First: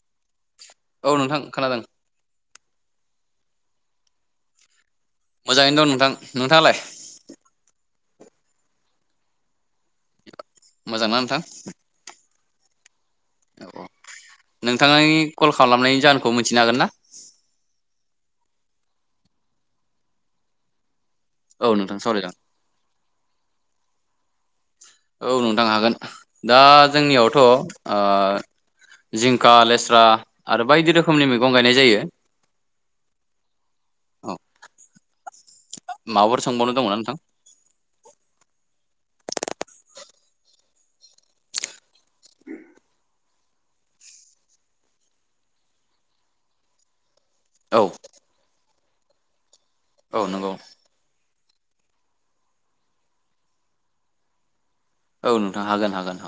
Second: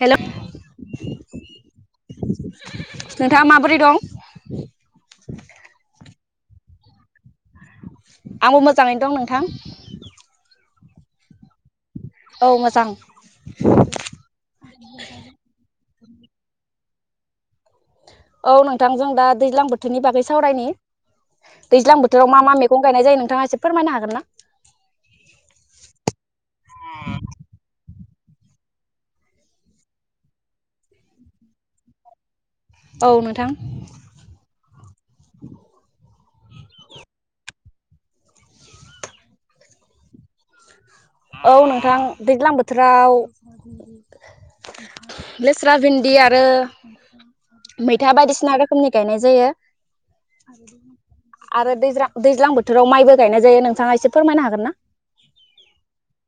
Hello औ नोंथां खोनादों नोंथाङा माबोरै दं? मोजाङैनो दं नोंथां। नोंथाङा लाय? आंबो मोजाङैनो दं नोंथां। मोजां ना नोंथां? औ मोजां औ नोंथांनि कल खालामनायनि जाहोनखौ मिथिनो हागोन ना औ नोंथांजों दा दैज्लां बोथोरनि बागै सावरायनि। औ नोंथां दैज्लां बोथोराव सावरायजागोन मा मा मैगं गायनाय जायो नों थाङा एसे फोरमायनो हागोन ना? औ नोंथां हागोन दा जोंनियावथ' ओ जिंखा लेस्रा आरो बायदि रोखोमनि मैगं गायनाय जायो। औ नोंथां औ माबाफोर सोंबावनो दंमोन नोंथां? औ नोंथां दैज्लां बोथोराव लेस्रा भिन्दि आरो औ मैथा बायदिसिना रोखोमनि गाय जायो औ नंगौ [inaudible] आरो दैज दैज्लां बोथोराव माइबो गायनाय जायो नोंथाङा एसे फोरमायनो हागोन ना? औ नो हागोन हागोन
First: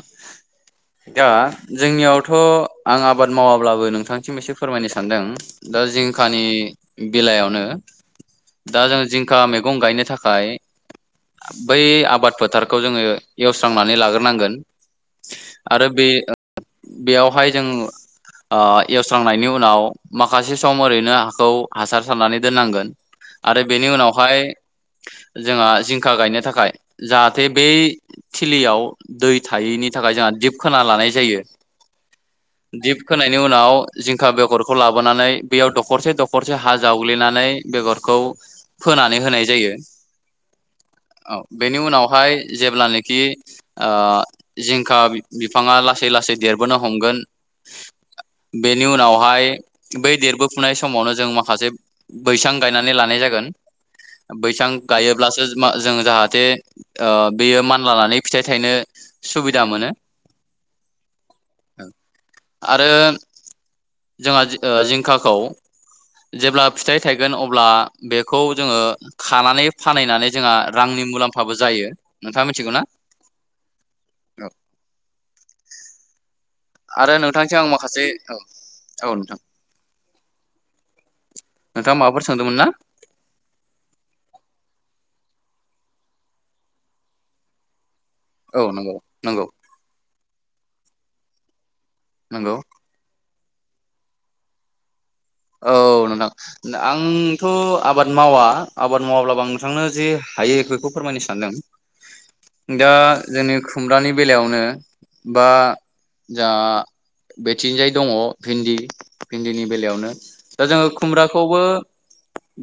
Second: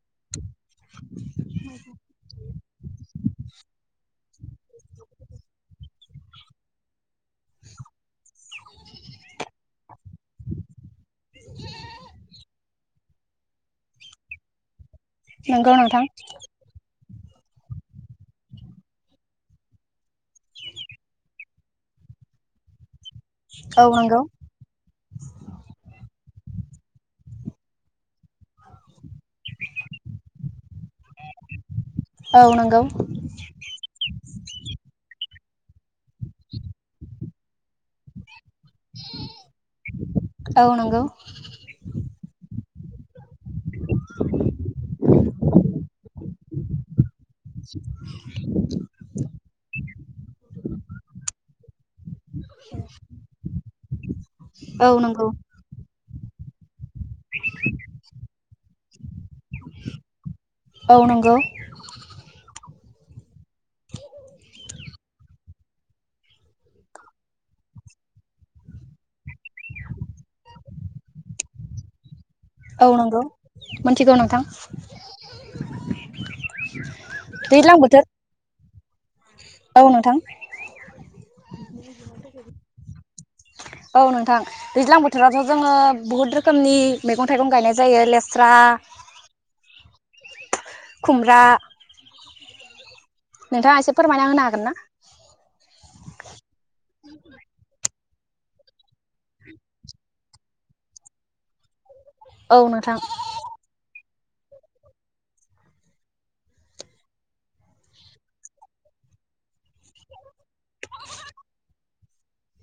दा जोंनियावथ' आं आबाद मावाब्लाबो नोंथांथिम एसे फोरमायनो सानदों दा जिंखानि बेलायावनो दा जों जिंखा मैगं गायनो थाखाय बै आबाद फोथारखौ जोङो एवस्रांनानै लाग्रोनांगोन नोंगौ आरो नथां बे बेयावहाय जों ओ एवस्रांनायनि उनाव माखासे सम ओरैनो हाखौ हासार सारनानै दोननांगोन। आरो औ बेनि नंगौ उनावहाय जोंहा जिंखा गायनो थाखाय जाहाथे बै थिलियाव दै थायैनि थाखाय जोंहा दिप खोना लानाय जायो औ नंगौ दिप खोनायनि उनाव जिंखा बेगरखौ लाबोनानै बेयाव दखरसे दखरसे हा जावग्लिनानै बेगरखौ फोनानै होनाय जायो औ नंगौ औ बेनि उनावहाय जेब्लानो खि ओ जिंखा बिफाङा लासै लासै देरबोनो हमगोन बेनि उनावहाय बै देरबोफुनाय समावनो जों माखासे बैसां गायनानै लानाय जागोन बैसां औ नंगौ गायोब्लासो जों जाहा बे ओ बेयो मा माने फिथाइ थाइ नो सुबिदा मोनो। ओ नंगौ आरो जोंहा जिंखाखौ जेब्ला फिथाइ थायगोन अब्ला बेखौ जोङो खानानै फानहैनानै जोंहा रांनि मुलाम्फाबो जायो नोंथां। औ नंगौ मिथिगौ नोंथां आरो नोंथांसिम आं दैज्लां बोथोर माखासे औ औ औ नोंथां नोंथाङा माबाफोर सोंदोंमोन ना औ नोंथां दैज्लां बोथोराव थ' जोङो बहुत रोखोमनि मैगं थाइगं गायनाय जायो ले औ नंगौ नंगौ खुमब्रा नंगौ नोंथाङा एसे फोरमायना होनो हागोन ना? औ नोंथां आंथ' आबाद मावा आबाद मावाब्लाबो आं नोंथांनो जे हायो बेखौ फोरमायनो औ सानदों। दा नोंथां जोंनि खुमब्रानि बेलायावनो बा जा बेथिंजाय दङ भिनदि भिनदिनि बेलायावनो [inaudible] दा जोङो खुमब्राखौबो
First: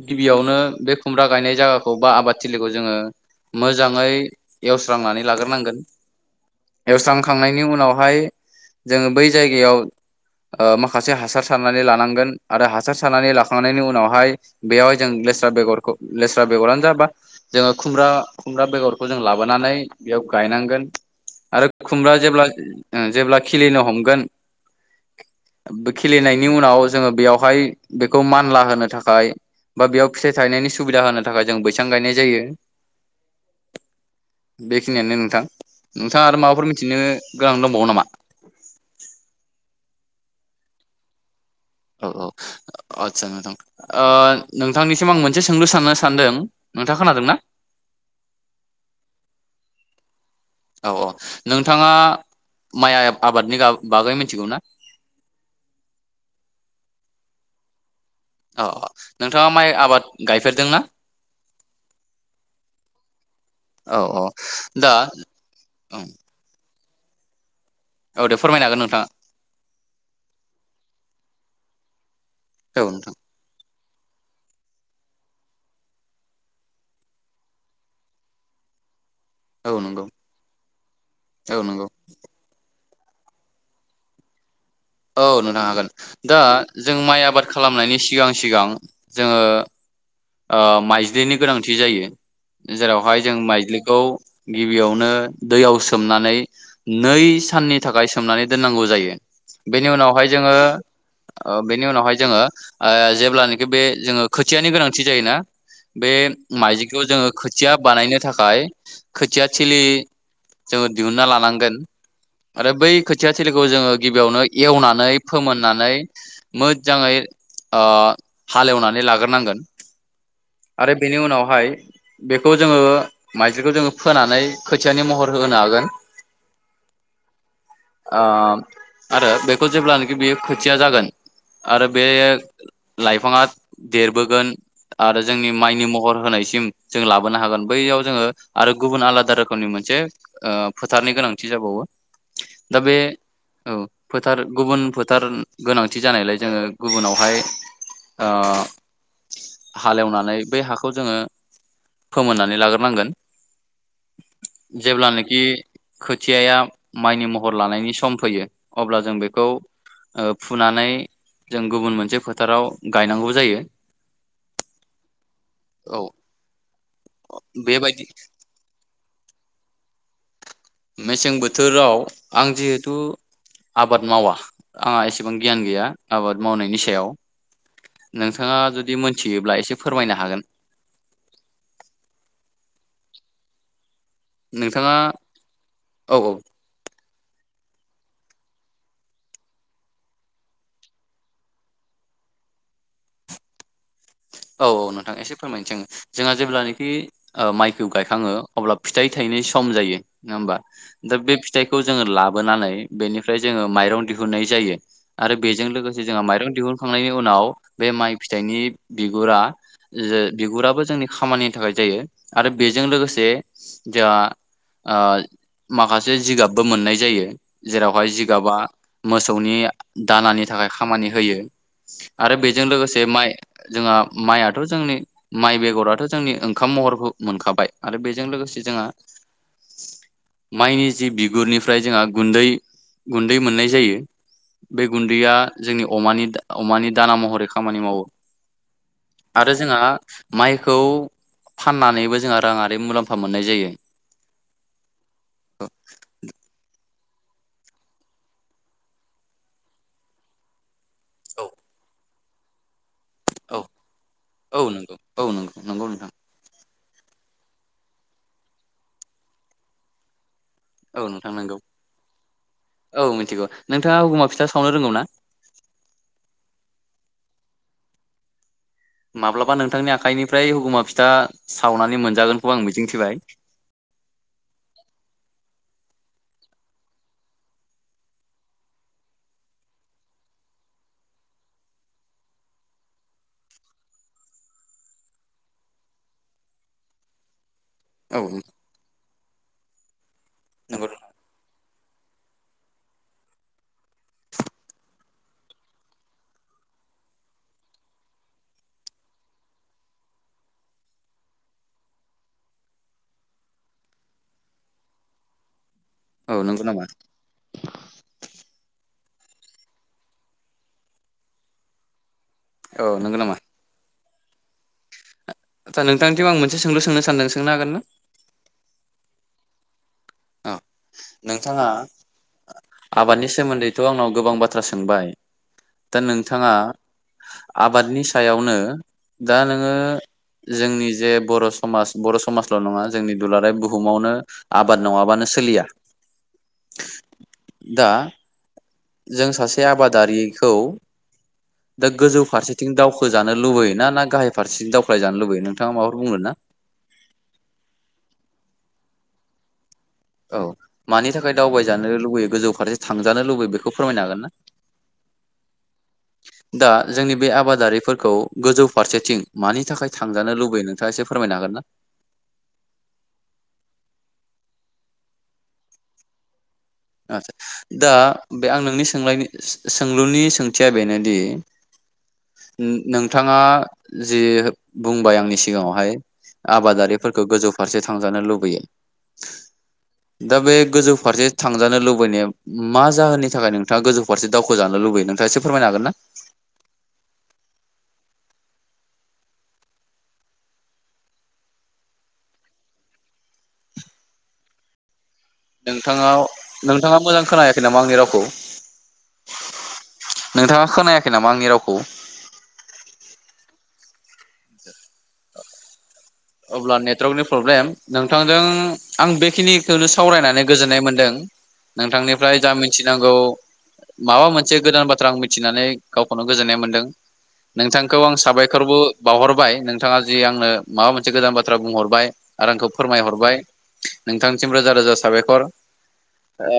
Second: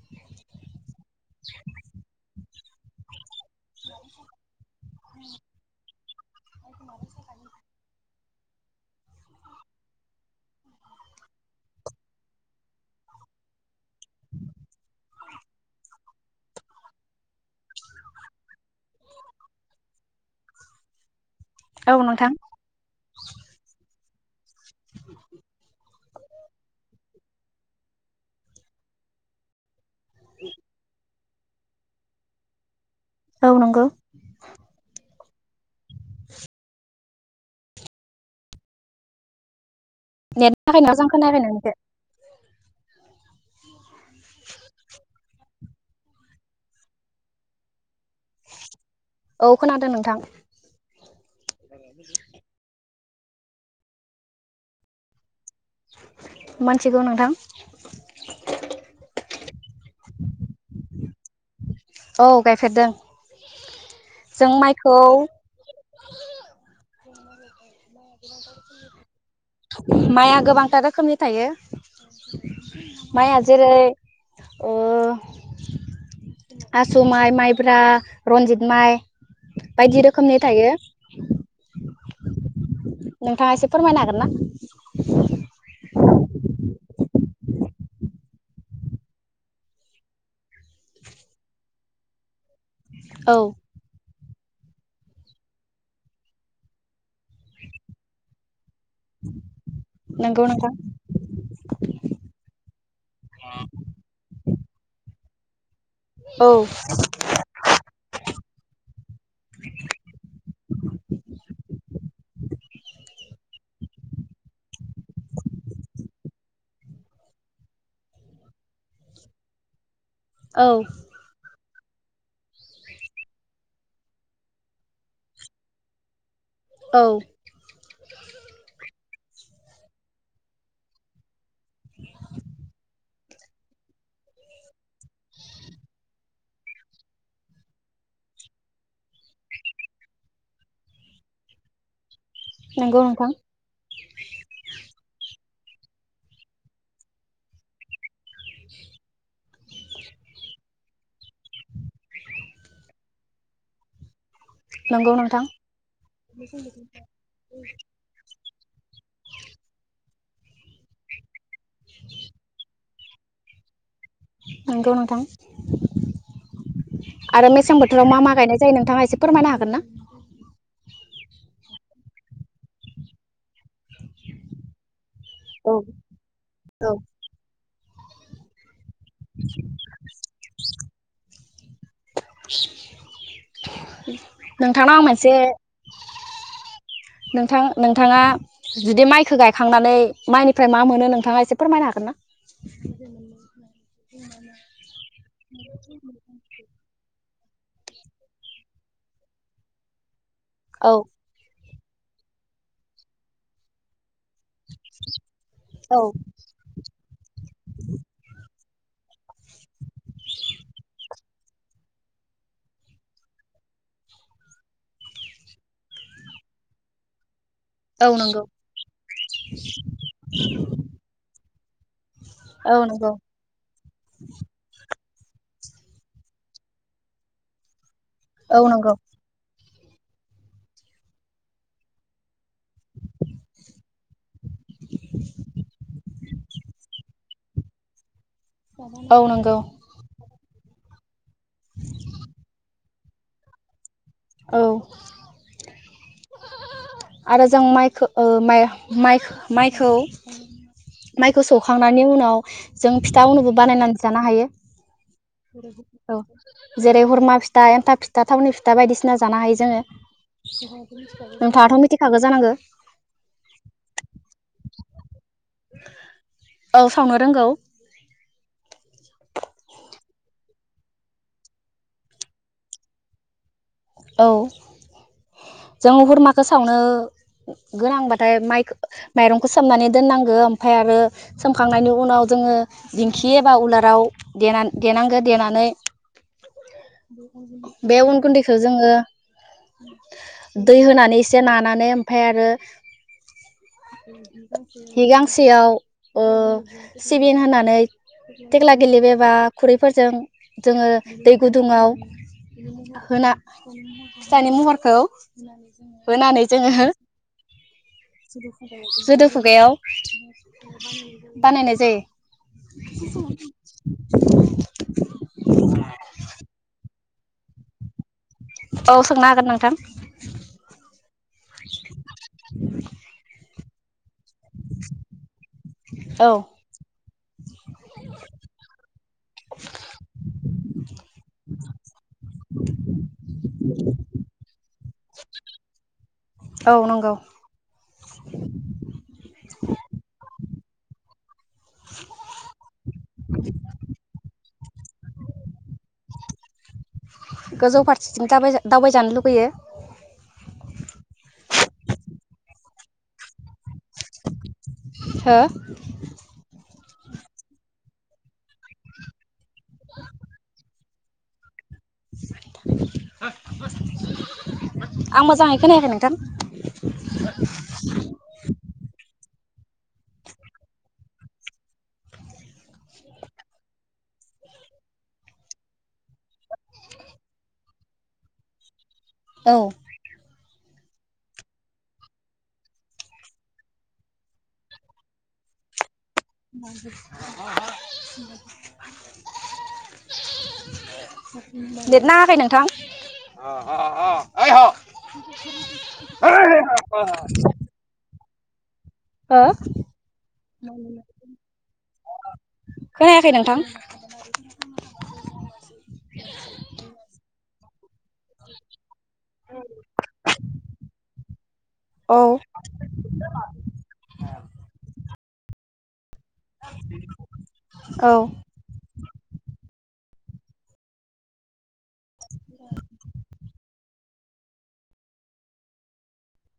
गिबियावनो बे खुमब्रा गायनाय जायाखौ बा आबाद थिलिखौ जोङो मोजाङै एवस्रांनानै लाग्रोनांगोन एवस्रांखांनायनि उनावहाय जोङो बै जायगायाव ओ माखासे हासार सारनानै लानांगोन। आरो हासार सारनानै लाखांनायनि उनावहाय बेयावहाय जों लेस्रा बेगरखौ लेस्रा बेगरानो जाबा जोङो खुमब्रा खुमब्रा बेगरखौ जों लाबोनानै बेयाव गायनांगोन। आरो औ खुमब्रा नोंथां जेब्ला ओ जेब्ला खिलिनो हमगोन [inaudible] खिलेनायनि उनाव जोङो बेयाव बेवहाय बेखौ मानला होनो थाखाय बा बेयाव फिथाइ थायनायनि सुबिदा होनो थाखाय जों बैसां गायनाय जायो। औ नंगौ बेखिनियानो नों थां नोंथाङा आरो माबाफोर मिनथिनो गोनां दंबावो नामा? नेटनि थाखाय मोजां खोनायाखै नोंनिखो। औ औ आदसा नोंथां ओ नोंथांनिसिम आं मोनसे सोंलु साननो सानदों नोंथाङा खोनादों ना? औ खोनादों नोंथां। औ औ नोंथाङा माइ आइ आब आबादनि गा बागै मिनथिगौ ना? मोनथिगौ नोंथां। अ नोंथाङा माइ आबाद गायफेरदों ना? औ गायफेरदों औ औ जों दा माइखौ [inaudible] औ दे फोरमायनो हागोन नोंथाङा। माइया गोबांथार रोखोमनि थायो। औ नोंथां माइया जेरै ओ आसु माइ माइब्रा रन्जित माइ औ बायदि नंगौ रोखोमनि थायो। औ नंगौ नोंथाङा एसे फोरमायनो हागोन ना? औ नोंथां हागोन। दा जों माइ आबाद खालामनायनि सिगां सिगां जोङो ओ माइजलिनि गोनांथि जायो जेरावहाय जों औ माइज्लिखौ गिबियावनो दैयाव सोमनानै नै साननि थाखाय सोमनानै दोननांगौ जायो बेनि उनावहाय नंगौ जोङो नोंथां ओ बेनि उनावहाय जोङो जेब्लानोखि बे जोङो खोथियानि गोनां जायोना बे औ माइजिखौ जोङो खोथिया बानायनो थाखाय खोथिया थिलि जोङो दिहुनन्ना लानांगोन आरो बै खोथिया थिलिखौ जोङो गिबियावनो एवनानै फोमोननानै मोजाङै ओ हालेवनानै लाग्रोनांगोन। औ आरो बेनि उनावहाय बेखौ जोङो माइज्लिखौ जोङो फोनानै खोथियानि महर होनो हागोन। औ आ आरो बेखौ जेब्लानोखि बियो खोथिया जागोन आरो बे लाइफ फाङा देरबोगोन आरो जोंनि माइनि महर होनायसिम जों लाबोनो हागोन बैयाव जोङो आरो गुबुन आलादा रोखोमनि मोनसे ओ फोथारनि गोनांथि जाबावो। दा बे नंगौ नोंथां औ फोथार गुबुन फोथार गोनांथि जानायलाय जोङो गुबुनावहाय हालेवनानै बै हाखौ जोङो फोमोननानै लाग्रोनांगोन। नंगौ नोंथां जेब्लानाखि खोथियाया माइनि महर लानायनि सम फैयो। अब्ला जों बेखौ फुनानै जों गुबुन मोनसे फोथाराव गायनांगौ जायो। नंगौ नोंथां औ आरो मेसें बेबायदि बोथोराव मा मा गायनाय जायो नोंथाङा एसे फोरमायनो हागोन ना? मेसें बोथोराव आं जिहेथु आबाद मावा आंहा एसे एसेबां गियान औ गैया आबाद मावनायनि औ सायाव नोंथाङा जुदि जदि मोनथियोब्ला एसे फोरमायनो हागोन। [inaudible] नोंथाङा नोंथांनाव‌ आं मोनसे औ नोंथां नोंथाङा जुदि माइखौ गायखांनानै माइनिफ्राय मा मोनो नोंथाङा एसे फोरमायनो हागोन ना? औ औ नोंथां एसे फोरमायनोसै ओ माइखौ गायखाङो अब्ला फिथाइ थायनो सम जायो। नङा होमबा औ दा बे फिथाइखौ खौ जोङो लाबोनानै बेनिफ्राय जोङो माइरं दिहुननाय जायो आरो बेजों औ लोगोसे जोंहा माइरं दिहुनखांनायनि उनाव बे माइ फिथाइनि बिगुरा ज बिगुराबो जोंनि खामानि थाखाय जायो आरो बेजों लोगोसे जोंहा ओ माखासे जिगाबबो मोननाय जायो। जेरावहाय औ नंगौ जिगाबा मोसौनि दानानि थाखाय खामानि होयो आरो बेजों औ लोगोसे नंगौ माइ जोङा माइआथ' जों नि माइ बेगराथ' जोंनि ओंखाम महरखौ मोनखाबाय आरो बेजों लोगोसे औ जोंहा नंगौ माइनि जि बिगुरनिफ्राय जोंहा गुन्दै गुन्दै मोननाय जायो बे गुन्दैया जोंनि अमानि दा अमानि दाना महरै खामानि मावो। औ आरो नंगौ जोंहा माइ खौ फाननानैबो जोंहा राङआारि मुलाम्फ मुफा मोननाय जायो। औ औ आरो जों माइखौ माइ माइखौ माइखौ सौखांनायनि उनाव [inaudible] जों फिथा उननोबो औ बानायनानै जानो हायो औ नंगौ औ नंगौ नंगौ नोंथां औ जेरै हुरमा फिथा एन्थाब फिथा थावनि फिथा बायदिसिना जानो हायो जोङो। औ नोंथां नंगौ नोंथाङाथ मि औ मिथिगौ। नोंथाङा हुगमा फिथा सावनो रोंगौ ना? औ सावनो रोंगौ। माब्लाबा नोंथांनि आखाइनिफ्राय हगुमा फिथा सावनानै मोनजागोनखौ आं मिजिंथिबाय। औ जों हुरमाखौ सावनो गोनांबाथाय माइ माइरंखौ सोमनानै दोननांगो। ओमफफ्राय आरो सोमखांनायनि उनाव जोङो दिंखि एबा उलाराव दे देनांगो देनानै बे अन औ गुन्दैखो ओ दै नंगौ होनानै एसे नानानै ओमफाय आरो हि गांसेयाव ओ सिबिन होनानै थेग्ला गेलिब एबा खुरैफोरजों जोङो दै गुदुङाव होना फिथानि महरखौ औ होनानै नंगौ नामा जोङो जोदो खुगायाव बानायनाय जायो। औ नंगौ नामा? [inaudible] आदसा नोंथांनिथिं आं मोनसे सोंलु सोंनो सानदों सोंनो हागोन ना? अ सोंनो हागोन नोंथां। औ नोंथाङा आबादनि सोमोन्दैथ आंनाव गोबां बाथ्रा सोंबाय दा औ नोंथाङा आबादनि सायावनो दा नोङो जोंनि जे बर' समाज बर' समाजल नङा जोंनि दुलाराय बुहुमावनो आबाद नङाबानो सोलिया औ नंगौ दा जों सासे आबादारिखौ दा गोजौ फारसेथिं दावखोजानो लुबैयो ना ना गाहाय फारसेथिं दावख्लाय जानो लुबैयो नोंथाङा माबाफोर बुंनो ना गोजौ फारसेथिं दावबाय-दावबायजानो लुगैयो। औ मानि थाखाय दावबायजानो लुबैयो गोजौ फारसे थांजानो लुबैयो बे खौ फोरमायनो हागोन ना? हो दा जोंनि बे आबादारिफोरखौ गोजौ फारसेथिं मानि थाखाय थांजानो लुबैदों? नोंथाङा एसे फोरमनो हागोन ना? आं मोजाङै खोनायाखै नोंथां। आचसा दा बे आं नोंनि सोंलायनो सोंलुनि सोंथिया बेनोदि नोंथाङा जि बुंबाय आंनि सिगाङावहाय आबादारिफोरखौ गोजौ फारसे थांजानो लुबैयो। औ दा बे गोजौ फारसे थांजानो लुबैनाया मा जाहोननि थाखाय नोंथाङा गोजौ फारसे दावखोजानो लुबैयो नोंथाङा एसे फोरमायनो हागोन ना? [unintelligible] नेट नाङाखै नोंथां [unintelligible] नोंथाङा नोंथाङा मोजां खोनायाखै नामा आंनि रावखौ? [unintelligible] हो नोंथाङा खोनायाखै नामा आंनि रावखौ खोनायाखै नोंथां अब्ला नेटवर्कनि प्रब्लेम नोंथांजों आं बेखिनिखौनो सावरायनानै गोजोननाय मोनदों औ नोंथांनिफ्राय जा मिथिनांगौ माबा मोनसे गोदान बाथ्रा आं मि मिथिनानै गावखौनो गोजोननाय मोनदों नोंथांखौ औ आं साबायखरबो बावहरबाय नों बिथाङा जि आंनो माबा मोनसे गोदान बाथ्रा बुंहर बाय आरो आंखौ फोरमायहरबाय नोंथांसिम रोजा रोजा साबायखर ओ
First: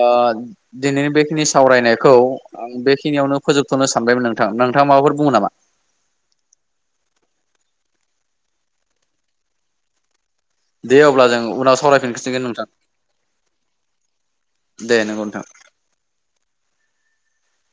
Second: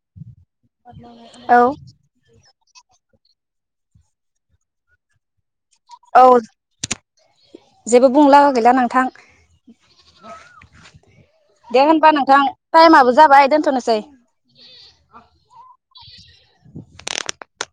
दिनैनि बेखिनि औ सावरायनायखौ आं बेखिनियावनो फोजोबथ'नो सानबायमोन नोंथां नोंथाङा माबाफोर बुङो नामा? औ जेबो बुंला गैला नोंथां। दे अब्ला जों उनाव दे होनबा नोंथां सावरायफिनसिगोन टाइमाबो जाबाय दोनथ'नोसै। दे नंगौ नोंथां। [inaudible]